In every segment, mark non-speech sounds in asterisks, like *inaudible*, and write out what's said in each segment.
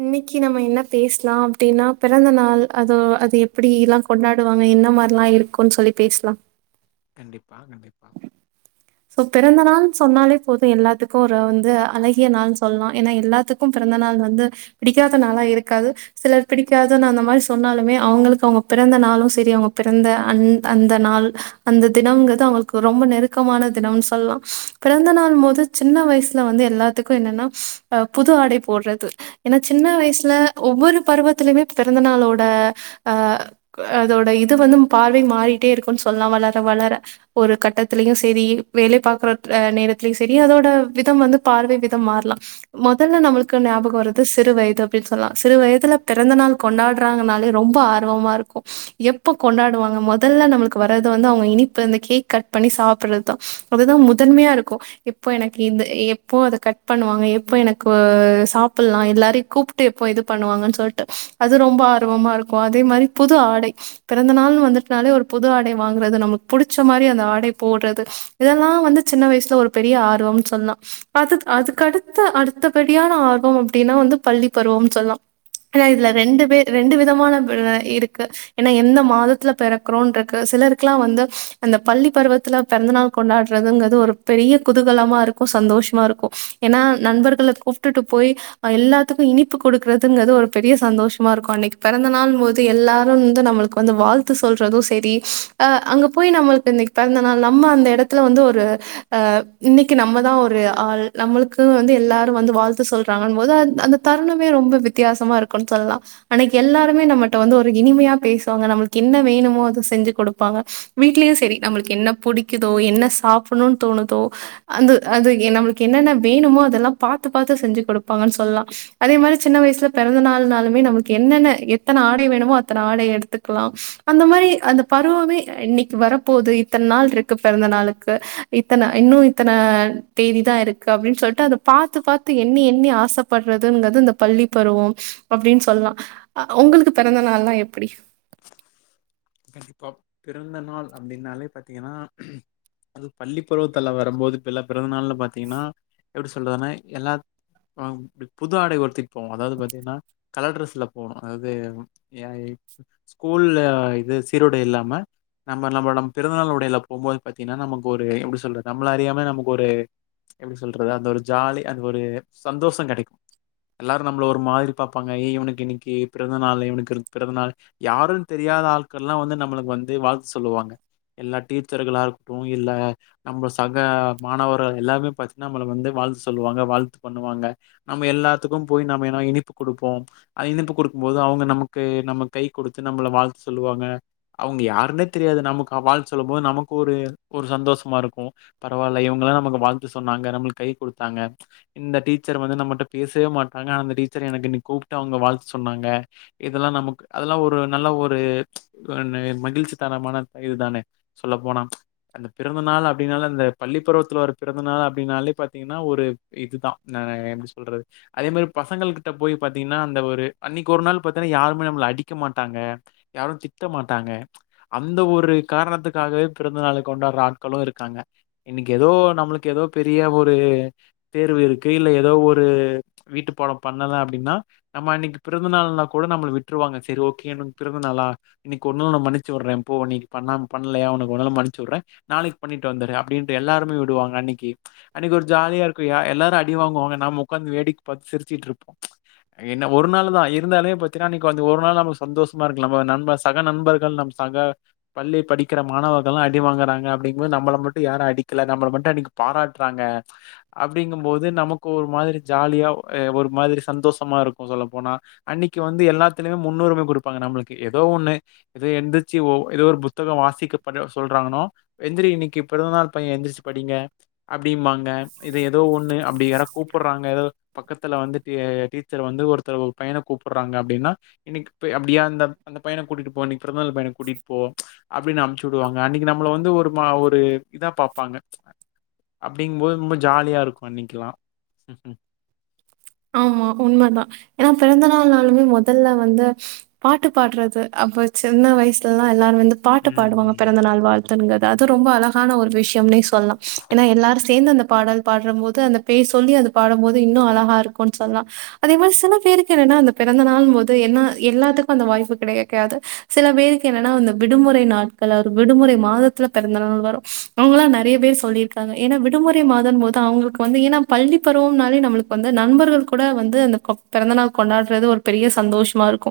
இன்னிக்கி நம்ம என்ன பேசலாம் அப்டின்னா பிறந்த நாள் அதோ அது எப்டி எல்லாம் கொண்டாடுவாங்க என்னா மாதிரியெலாம் இருக்கும்ன்னு சொல்லி பேசலாம் கண்டிப்பா கண்டிப்பா சோ பிறந்த நாள்ன் சொன்னாலே போது எல்லாத்துக்குமே வந்து அழகிய நாள்னு சொல்லலாம் ஏன்னா எல்லாத்துக்கும் பிறந்த நாள் வந்து பிடிக்காத நாளா இருக்காது சிலர் பிடிக்காதுன்னு அந்த மாதிரி சொன்னாலுமே அவுங்களுக்கு அவுங்க பிறந்த நாளும் சேரி அவுங்க பிறந்த அந்த அந்த நாள் அந்த தினங்றது அவங்களுக்கு ரொம்ப நெருக்கமானத் துனும் சொல்லலாம் பிறந்தநாள் போது சின்ன வயஸ்ல வந்து எல்லாத்துக்கும் என்னன்னா அ புது ஆடை போட்றது ஏன்னா சின்ன வயஸ்ல ஒவ்வொரு பருவத்திலேயுமே பிறந்தநாளோட அ அதோட இது வந்து பார்வை மாறிட்டே இருக்குன்னு சொல்லலாம் வளர வளர ஒரு கட்டத்திலேயும் சேரி வேலை பாக்ற நேரத்துலயும் சேரி அதோட விதம் வந்து பார்வை விதம் மாறலாம் மொதல்ல நம்பளுக்கு ஞாபகம் வரற்து சிறு வயது அப்டின்னு சொல்லலாம் சிறு வயதுல பிறந்த நாள் கொண்டாட்றாங்கனாலே ரொம்ப ஆர்வமா இருக்கும் எப்ப கொண்டாடுவாங்க மொதல்ல நம்ளுக்கு வர்றது வந்து அவுங்க இனிப்பு இந்த கேக் கட் பண்ணி சாப்ட்றதுதான் அதுதான் முதன்மையா இருக்கும் இப்ப எனக்கு இது எப்போ அத கட் பண்ணுவாங்க எப்போ எனக்கு சாப்பில்லாம் எல்லாரையும் கூப்ட்டு எப்போ இது பண்ணுவாங்கன்னு சொல்லிட்டு அது ரொம்ப ஆர்வமா இருக்கும் அதே மாதிரி புது ஆடை பிறந்த நாள்னு வந்துட்டாலே ஒரு புது ஆடை வாங்கறது நமக்கு புடிச்ச மாதிரி அந்த ஆடை போட்றது இதல்லாம் வந்து சின்ன வயஸ்ல ஒரு பெரிய ஆர்வம் சொல்லலாம் அதுக் அதுக்கடுத்த அடுத்தபடியான ஆர்வம் அப்டின்னா வந்து பள்ளி பருவம்னு சொல்லலாம் ஏன்னா இதுல ரெண்டு பேர் ரெண்டு விதமா இதுக்கு ஏன்னா எந்த மாதத்துல பிறக்கறோன்ருக்கு சிலருக்குலாம் வந்து அந்த பள்ளி பருவத்ல பிறந்த நாள் கொண்டாட்றதுங்றது ஒரு பெரிய குதூகலமா இருக்கும் சந்தோஷமா இருக்கும் ஏனா நண்பர்கள கூப்ட்டுட்டுப் போய் எல்லாத்துக்கும் இனிப்பு குடுக்கறதுங்கறது ஒரு பெரிய சந்தோஷமா இருக்கும் அன்னிக் பிறந்த நாள் போது எல்லாரும் வந்து நம்முளுக்கு வந்து வாழ்த்து சொல்றதும் சேரி ஆ அங்க போய் நம்ளுக்கு இன்னிக்கு பிறந்த நாள் நம்ம அந்த எடத் த்துல வந்து ஒரு இன்னிக்கு நம்மதான் ஒரு ஆள் நம்மளுக்கு வந்து எல்லாரும் வந்து வாழ்த்து சொல்றாங்கங்கும் போது அந் அந்த தருணமே ரொம்ப வித்தியாசமா இருக்கும்ன்னு சொல்லலாம் அன்னைக்கு எல்லாருமே நம்மகிட்ட வந்து ஒரு இனிமையா பேசுவாங்க நம்மளுக்கு என்ன வேணுமோ அது செஞ்சு கொடுப்பாங்க வீட்லயும் சேரி நம்புளுக்கு என்ன புடிக்குதோ என்ன சாப்பிடணும்ன்னு தோணுதோ அந்து அது எ நம்மளுக்கு என்னென்ன வேணுமோ அதெல்லாம் பாத்து பாத்து செஞ்சி கொடுப்பாங்கன்னு சொல்லலாம் அதே மாதிரி சின்ன வயஸ்ல பிறந்த நாள்னாலுமே நம்முக்கு என்னென்ன எத்தனை ஆடை வேணுமோ அத்தனை ஆடைய எடுத்துக்கலாம் அந்த மாதிரி அந்த பருவமே இன்னிக்கு வரப்போது இத்தன் நாள் இருக்கு பிறந்த நாளு க்கு இத்தன இன்னூ இத்தன தேதிதா இருக்கு அப்டின்னு சொல்ட்டு அத பாத்து பாத்து எண்ணி எண்ணி ஆசப்படுறதுங்கறது இந்த பள்ளி பருவம் அப்டின்னு சொல்லலாம் அ உங்களுக்கு பிறந்த நாளலெல்லாம் எப்படி கண்டிப்பா பிறந்த நாள் அப்டின்னாலே பாத்தீங்கன்னா அது பள்ளிப்பருவத்துல வரும்போது இப்பெல்லாம் பிறந்த நாள்ன்னு பாத்தீங்கன்னா எப்டி சொல்றது எல்லா புது ஆடை உடுத்திட்டு போவோம் அதாவது பாத்தீங்ன்னா கலர் ட்ரெஸ்ல போகணும் அதூ எ ஸ்கூல்லே இது சீருடை இல்லாம நம்ம நம்ப நம் பிறந்தநாள் உடைல போவும்போது பாத்தீங்கனா நமக்கு ஒரு எப்டி சொல்றது அந்த ஒரு ஜாலி அந்த ஒரு சந்தோசம் கிடைக்கும் எல்லாரும் நம்ள ஒரு மாதிரி பாப்பாங்க ஏ இவனுக்கு இன்னிக்கு பிறந்தநாளு இவனுக்கு து பிறந்தநாளு யாருனன்னு தெரியாத ஆள் எல்லாம் வந்து நம்முளுக்கு வந்து வாழ்த்து சொல்லுவாங்க எல்லா டீச்சர்களா இருக்கட்டும் இல்ல நம்ப சக மாணவர்கள் எல்லாருமே பாத்திங்னா நம்மல வந்து வாழ்த்து சொல்லுவாங்க வாழ்த்து பண்ணுவாங்க நம்ம எல்லாத்துக்கும் போய் நம்ப என்னா இனிப்பு கொடுப்போம் அது இனிப்பு கொடுக்கும் போது அவுங்க நமக்கு நம்ம கை கொடுத்து நம்மள வாழ்த் சொல்லுவாங்க அவுங்க யாருன்னே தெரியாது நமக்கு வாழ்த்து சொல்லும் போது நமக்கு ஒரு ஒரு சந்தோஷமா இருக்கும் பரவால்ல இவங்கெல்லாம் நமக்கு வாழ்த்து சொன்னாங்க நம்ளுக்கு கை குடுத்தாங்க இந்த டீச்சர் வந்து நம்ம பேசவே மாட்டாங்க ஆனா அந்த டீச்சரே எனக்கு இன்னிக்கு கூப்ட்டு அவுங்க வாழ்த்து சொன்னாங்க இதல்லாம் நமக்கு அதல்லாம் ஒரு நல்ல ஒரு *unintelligible* மகிழ்ச்சி தரமான இதுதானே சொல்ல போனா அந்த பிறந்த நாள் அப்டின்னால அந்த பள்ளிப்பருவத்துல வர பிறந்த நாள் அப்டின்னாலே பாத்திங்ன்னா ஒரு இதுதான் நா எப்படி சொல்றது அதே மாதிரி பசங்கள் கிட்ட போய் பாத்திங்ன்னா அந்த ஒரு அன்னிக்கு ஒரு நாள் பாத்தாம்னா யாருமே நம்மள அடிக்க மாட்டாங்க யாரும் திட்ட மாட்டாங்க அந்த ஒரு காரணத்துக்காகவே பிறந்தநாள கொண்டாட்ற ஆட்களும் இருக்காங்க இன்னிக்கு எதோ நம்புளுக்கு எதோ பெரிய ஒரு தேர்வு இருக்கு இல்ல எதோ ஒரு வீட்டு பாடம் பண்ணலே அப்டின்னா நம்ப அன்னிக்கு பிறந்தநாள்னா கூட நம்மள விட்ருவாங்க சரி ஓக்கேன் பிறந்த நாளா இன்னிக்கு ஒரு நா மன்னிச்சு விட்றேன் போ நீ பண்ணாம பண்லயா உனக்கு ஒர்நாள் மன்னிச்சி உட்றேன் நாளைக்கு பண்ணிட்டு வந்துரு அப்பிடின்ட்டு எல்லாருமே விடுவாங்க அன்னிக்கி அன்னிக்கு ஒரு ஜாலியா இருக் மா எல்லாரு அடி வாங்குவாங்க நாம உக்காந்து வேடிக் பாத் சிர்ச்சிட்ருப்போ இன்ன ஒரு நாளு தா இருந்தாலூப் பாத்தினா நீக்கு அந்த ஒரு நாள் நம்ளுக் சந்தோஸ் சும்மா இருக்கலாமா நணபன் சக நண்பர்கள் சக பள்ளி படிக்கிற மாணவர்களெல்லாம் அடிவாங்கறாங்க அப்டிங்கறபோது நம்பள மட்டும் யாரும் அடிக்கல நம்பள மட்டும் அன்னிக்கு பாராட்டறாங்க அப்டிங்கும் போது நமக்கு ஒரு மாறி ஜாலியா ஒரு மாதிரி சந்தோஷமா இருக்கும் சொல்ல போனா அன்னிக்கு வந்து எல்லாத்திலுமே முன்னுரிமை குடுப் பாங்க நம்ளுக்கு ஏதோ ஒண்ணு ஏதோ எந்திர்ச்சு ஒ ஏதோ ஒரு புஸ்தகம் வாஸ் *unintelligible* பட்றா சொல்றானோ எந்திரி இன்னிக்கு இன்னிக்கி பிறந்தநாள் பையன் எந்திரிச்சி படிங்க அப்டிம்பாங்க இது எதோ ஒண்ணு அப்டி யாரோ கூப்ட்றாங்க எதோ பக்கத்ல வந்து டீச்சர் வந்து ஒருத்தர் ஒர் பையன கூப்புட்றாங்க அப்டின்னா இன்னிக் அப்டியா அந்த அந்தப் பையன கூட்டிட்டு போ இன்னிக் பிறந்தநாள் பையன கூட்டிட்டு போ அப்டின்னு அனுப்ச்சு உடுவாங்க அன்னிக்கு நம்ள வந்து ஒர் மா ஒரு இதா பாப்பாங்க அப்டிங்கும்போது ரொம்ப ஜாலியா இருக்கும் அன்னிக்கெலாம் ஆமா உண்மை தான் ஏனா பிறந்த நாள் நாளுமேமொதல்ல வந்து பாட்டு பாட்றது அப்ப சின்ன வயசுல்லே எல்லாரும் வந்து பாட்டு பாடுவாங்க ம். பிறந்த நாள் வாழ்த்துனுங்க அது ரொம்ப அழகான ஒரு விஷயம்னே சொல்லலா ஏன்னா எல்லாரும் சேர்ந்து அந்த பாடல் பாடுற போது அந்த பே சொல்லி அந்த பாடும்போது இன்னும் அழகா இருக்கோ மா சில பேரு என்ன ப போ எல்லாத்துக்குந்த வாய்ப்பு கெடைக்காது சில பேருக்கு என்ன விடுமுறை நாட்கள் விடுமுறை மாதத்துல பிறந்த நாள் வரோ அவங்களா நறைய பேர் சொல்லி இருக்காங்க விடுமுறை மாதம் போது அவுங்குளுக்கு வந்து ஏன்னா பள்ளி பருவம் நாளே நம்முளுக்கு வந்து நண்பர் நண்பர்கள் கூட வந்து அந்த பெறந்த நாள் கொண்டாடுறது ஒரு பெரிய சந்தோஷமா இருக்கோ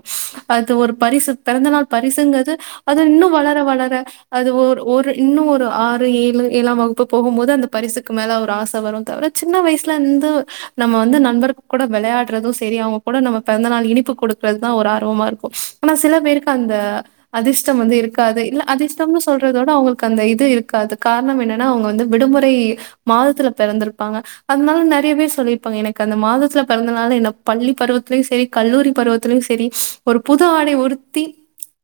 அது ஒரு பரிசு பெறந்த நாள் பரிசுங்கிறது அது இன்னு வளர வளர அது ஒரு ஒரு இன்னோ ஒரு ஆறு ஏழு ஏழாம் வகுப்பு போகும் போது அந்த பரிசுக்கு மேல ஒரு ஆச வரோ தவிர சின்ன வயசுல இருந்து நம்ம வந்து நண்பர் கூட வெளையாடுறது செரி அவுங்க கூட நம்ம பிறந்த நாள் இனிப்பு கொடுக்கறதுதா ஒரு ஆர்வமா இருக்கோ ஆனா சில பேருக்கு அந்த அதிர்ஷ்டம் வந்து இருக்காது இல்ல அதிர்ஷ்டம்னு சொல்றதோட அவங்களுக்கு அந்த இது இருக்காது காரணம் என்னன்னா அவுங்க வந்து விடுமுறை மாதத்துல பிறந்திருப்பாங்க அதனால நறைய பேரு சொல்லியிருப்பாங்க எனக்கு அந்த மாத பிடிச்ச பெறந்தனாலு என்ன பள்ளி பருவத்துலயு செரி கல்லூரி பருவத்துலயு செரி ஒரு புது ஆடை உடுத்தி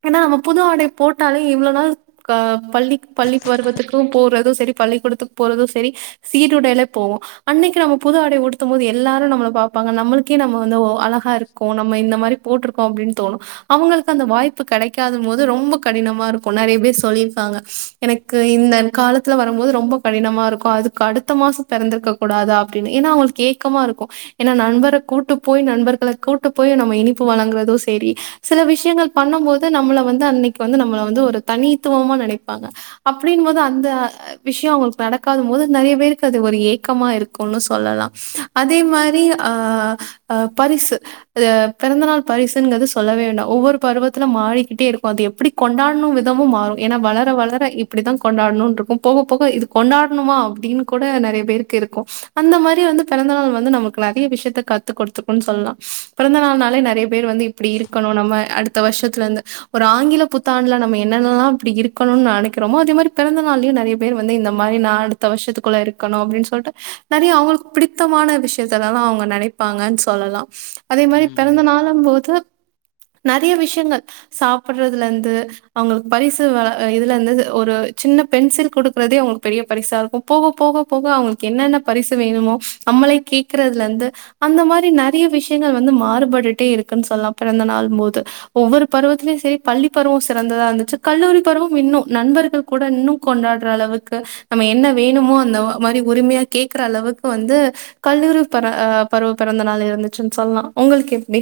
ஏன்னா அவ புது ஆடை போட்டாலே இவ்ளவு நாள் க பள்ளி பள்ளி பருவத்துக்கு போடுறதும் செரி பள்ளிக்கூடத்துக்கு போறதும் செரி சீருடைல போவோ அன்னிக்கு நம்ம புது ஆடை ஊடுத்தும் போது எல்லாரும் நம்மலப் பாபாங்க நம்மளுக்கே நம்ம வந்து அழகா இருக்கும் நம்ம இந்த மாதிரி போட்டிருக்கோம் அப்படின்னு தோணும் அவங்களுக்கு அந்த வாய்ப்பு கிடைக்காத போது ரொம்ப கடினமா இருக்கும் நிறைய பேர் சொல்லியிருக்காங்க எனக்கு இந்த காலத்துல வரும்போது ரொம்ப கடினமா இருக்கும் அதுக்கு அடுத்த மாசம் பிறந்திருக்க கூடாதா அப்படின்னு ஏன்னா அவங்களுக்கு ஏக்கமா இருக்கும் ஏன்னா நண்பரை கூட்டு போய் நண்பர்களை கூட்டு போய் நம்ம இனிப்பு வழங்குறதும் சேரி சில விஷயங்கள் பண்ணும் போது நம்மளை வந்து அன்னைக்கு வந்து நம்மள வந்து ஒரு தனித்துவமா நெனைப்பாங்க அப்டீங்கும் போது அந்த விஷயோ அவுங்குளுக்கு நடக்காத போது நறைய பேருக்கு அது ஒரு ஏக்கமா இருக்கும்னு சொல்லலா அதே மாரி அ அ அ அ பரிசு எ பெறந்தநாள் பரிசுங்கறத சொல்லவே வேண்டா ஒவ்வொரு பருவத்துல மாறிக்கிட்டே இருக்கோ அது எப்புடி கொண்டாடணோ விதமும் மாறோ ஏன்னா வளர வளர இப்டிதா கொண்டாட்ணோ ட்ருக்கோ போக போக இது கொண்டாடணுமா அப்டீன்னு கூட நறைய பேருக்கு இருக்கோ அந்த மாரி வந்து பெறந்தநாள் வந்து நம்ம நறைய விஷயத்த கத்துக் குடுத்துக்கும்ன்னு சொல்லலா பிறந்த நாள் நாளே நறைய பேர் வந்து இப்படி இருக்கணோ நம்ம அடுத்து அ வருஷத்துல இருந்து ஒரு ஆங்கில புத்தாண்டுல நம்ம என்னென்னல்லா இப்டி இருக்கணும்னு நினைக்கிறோமோ அதே மாரி பெறந்த நாள்யு நிறைய பேர் வந்து இந்த மாரி நான் அடுத்த வருஷத்துக்குள்ள இருக்கணோ அப்டின்னு சொல்லிட்டு நறைய அவுங்குளுக்கு பிடித்தமான விஷயோ விஷயத்தல்லா அவுங்க நெனைப்பாங்கனு சொல்லலா அதே மாரி பிறந்த ம். நாளும் போது நறைய விஷயங்கள் சாப்படுறதுல இருந்து அவங்களுக்கு பரிசு வழ இதுல இருந்து ஒரு சின்ன பென்சில் குடுக்குறதே அவுங்களுக்கு பெரிய பரிசா இருக்கோ போக போக போக அவங்களுக்கு என்னென்ன பரிசு வேணுமோ அம்மளே கேக் விக்கறதுல இருந்து அந்த மாரி நறைய விஷயங்கள் வந்து மாறுபட்டுட்டே இருக்குன்னு சொல்லலா பிறந்த நாள் போது ஒவ்வொரு பருவத்திலயும் சரி பள்ளி பருவம் சிறந்ததா இருந்துச்சு கல்லூரி பருவம் இன்னோ நண்பர்கள் கூட இன்னு கொண்டாடுற அளவுக்கு நம்ம என்ன வேணுமோ அந்த மாரி உரிமையா கேக்குற அளவுக்கு வந்து கல்லூரி பள்ளி பருவ பெறந்த நாள் இருந்துச்சுனு சொல்லலா உங்குளுக்கு எப்டி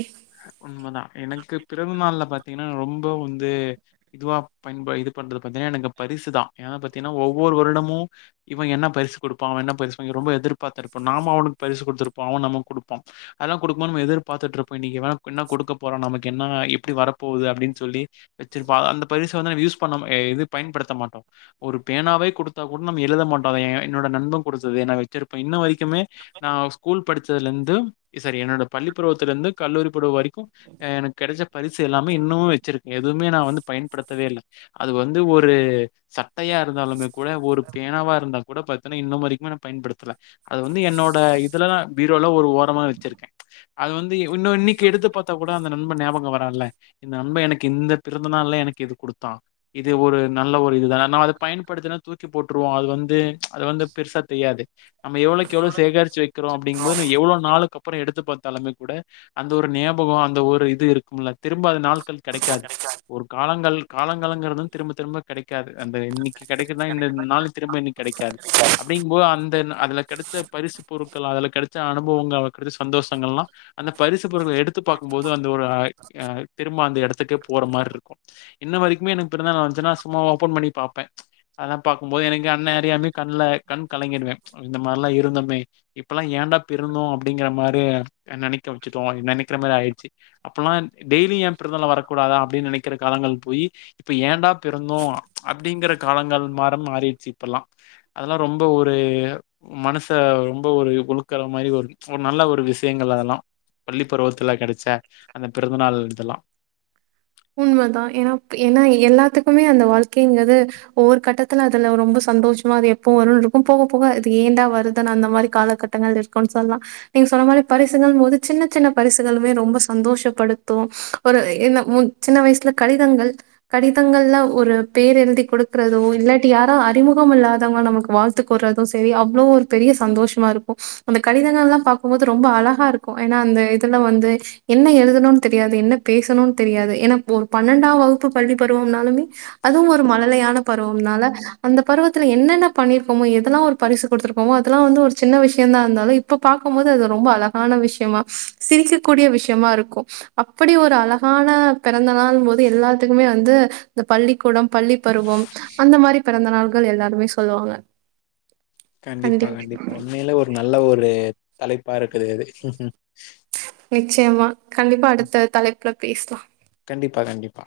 உண்மதா எனக்கு பிறந்தநாள்ல பாத்தீங்கன்னா ரொம்ப வந்து இதுவா பயப இது பண்றது பாத்தீங்கன்னா எனக்கு பரிசுதா ஏனா பாத்தீங்கன்னா ஒவ்வொரு வருடமு இவ என்ன பரிசு குடுப்பா அவ என்ன பரிசு வாங் ரொம்ப எதிர்பார்த்து இருப்பே நாமோ அவனுக்கு பரிசு கொடுத்துருப்போ அவ நமக்கு குடுப்பா அதெல்லா குடுக்கும்போ நம்மோ எதிர்பாத்துட்டுருப்போ இப்போ இன்னிக்கு வேணே என்ன கொடுக்க போறோ நமக்கு என்ன எப்டி வர போது அப்டின்னு சொல்லி வெச்சுருப்பாங் அந்த பரிச வந்து நம்ம யூஸ் பண்ணாம அ இது பயன்படுத்த மாட்டோ ஒரு பேனாவே குடுத்தா கூட நம்ம எழுத மாட்டோ அத என்னோட நண்ப குடுத்தது நா வெச்சிருப்ப இன்ன வரைக்குமே நா ஸ்கூல் படிச்சதுலேருந்து சரி என்னோட பள்ளிப்பருவத்துலேந்து கல்லூரி பருவோ வரைக்கோ எனக்கு கெடைச்ச பரிசு எல்லாமே இன்னமும் வெச்சிருக்கே எதுவுமே நா வந்து பயன்படுத்தவே இல்ல அது வந்து ஒரு சட்டையா இருந்தாலுமே கூட ஒரு பேனாவா இருந்தா கூட பாத்தீனா இன்னும் வரைக்குமே நான் பயன்படுத்தல அது வந்து என்னோட இதுல நா பீரோல ஒரு ஓரமா வெச்சிருக்கே அது வந்து இப் இன்னும் இன்னிக்கு எடுத்து பார்த்தா கூட அந்த நண்ப ஞாபகோ வரால இந்த நண்ப எனக்கு இந்த பிறந்த நாள்ல எனக்கு இது குடுத்தா இது ஒரு நல்ல ஒரு இதுதான நம் அத பயன்படுத்தினா தூக்கி போட்டுருவோ அது வந்து அது வந்து பெருசா தெரியாது நம்ம எவ்ளோக்கு எவ்ளோ சேகரிச் சு வைக்கறோ அப் அப்படிகும்போது எவ்ளோ நாளுக்கு அப்புறம் எடுத்து பார்த்தாலுமே கூட அந்த ஒரு ஞாபகம் அந்த ஒரு இது இருக்கும்ல திரும்ப அது நாள்கள் கெடைக்காது ஒரு காலங்கள் காலங்காலங்கிறதுதும் திரும்ப திரும்ப கெடைக்காது அந்த இன்னிக்கு கிடைக்குதுனா இந்த நாள்க்கு திரும்ப இன்னிக்கு கெடைக்காது அப்டீங்கும்போது அந்த அதுல கெடைச்ச பரிசு பொருட்கள் அதுல கெடைச்ச அனுபவங்கள் கெடைச்ச சந்தோஷங்கள்ல்லா அந்த பரிசு பொருள எடுத்து பார்க்கும்போது அந்த ஒரு அ அ திரும்ப அந்த எடத்துக்கே போற மாரி இருக்கோ இன்ன வரைக்குமே எனக்கு பிறந்தநாள் வந்துச்சுன்னா சும்மா ஓபன் பண்ணி பாப்ப அதா பாக்கும்போது எனக்கு என்ன அறியாமே கண்ல கண் கலங்கிடுவே இந்த மாரிலா இருந்தோமே இப்பல்லா ஏடா பிறந்தோ அப்டீங்குற மாரி நெனைக்க வெச்சுட்டோ நெனைக்கிற மாரி ஆயிடுச்சு அப்போல்லா டெய்லி ஏன் பிறந்தநாள் வரக்கூடாதா அப்டீன்னு நெனைக்கிற காலங்கள் போய் இப்ப ஏன்டா பிறந்தோ அப்டீங்கிற காலங்கள் மாற மாறிடுச்சு இப்பல்லா அதெல்லா ரொம்ப ஒரு மனச ரொம்ப ஒரு உளுக்குற மாரி ஒரு நல்ல ஒரு விஷயங்கள் அதெல்லா பள்ளி பருவத்துல கிடைச்ச அந்த பிறந்தநாள் இதெல்லா உண்மதான். வாழ்க்கைங்குறது ஒவ்வொரு கட்டத்துல அதுல ரொம்ப சந்தோஷமா அது எப்பவோ வரோ இருக்கும் போக போக இது ஏண்டா வருதுன்னு அந்த மாரி காலகட்டங்கள் இருக்குன்னு சொல்லலாம் நீங்க சொன்ன மாரி பரிசுகள் போது சின்ன சின்ன பரிசுகளுமே ரொம்ப சந்தோஷப்படுத்தோ ஒரு என்ன சின்ன வயசுல கடிதங்கள் கடிதங்கள்ல ஒரு பேர் எழுதி கொடுக்குறதோ இல்லாட்டி யாரா அறிமுகம் இல்லாதவங்க நமக்கு வாழ்த்து கூறதோ சரி அவ்ளோ ஒரு பெரிய சந்தோஷமா இருக்கோ அந்த கடிதங்கள்லா பாக்கும்போது ரொம்ப அழகா இருக்கோ ஏன்னா அந்த இதுல வந்து என்ன எழுதணோனு தெரியாது என்ன பேசணோனு தெரியாது ஏன்னா ஒரு பன்னெண்டாம் வகுப்பு பள்ளி பருவாம்னாலமே அதுவும் ஒரு மழலையான பருவம்னால அந்த பருவத்துத்தில் என்னென்ன பண்ணிருக்கோமோ எதெல்லா ஒரு பரிசு குடுத்துருப் ஓ அதெல்லா வந்து ஒரு சின்ன வயசு இருந்தாலும் இப்ப பார்க்க போது அது ரொம்ப அழகான விஷயமா சிரிக்கக்க கூடிய விஷயமா இருக்கும் அப்படி ஒரு அழகான பெறந்த நாள் போது எல்லாத்துக்குமே வந்து இந்த பள்ளிக்கூடம் பள்ளி பருவம் அந்த மாரி பிறந்த நாள்கள் எல்லாருமே சொல்லுவாங்க கண்டிப்பா கண்டிப் கண்டிப்பா உண்மைல ஒரு நல்ல ஒரு தலைப்பு பறக்குது அது நிச்சயமா கண்டிப்பா அடுத்த தலைப் க்க பேசலா கண்டிப்பா கண்டிப்பா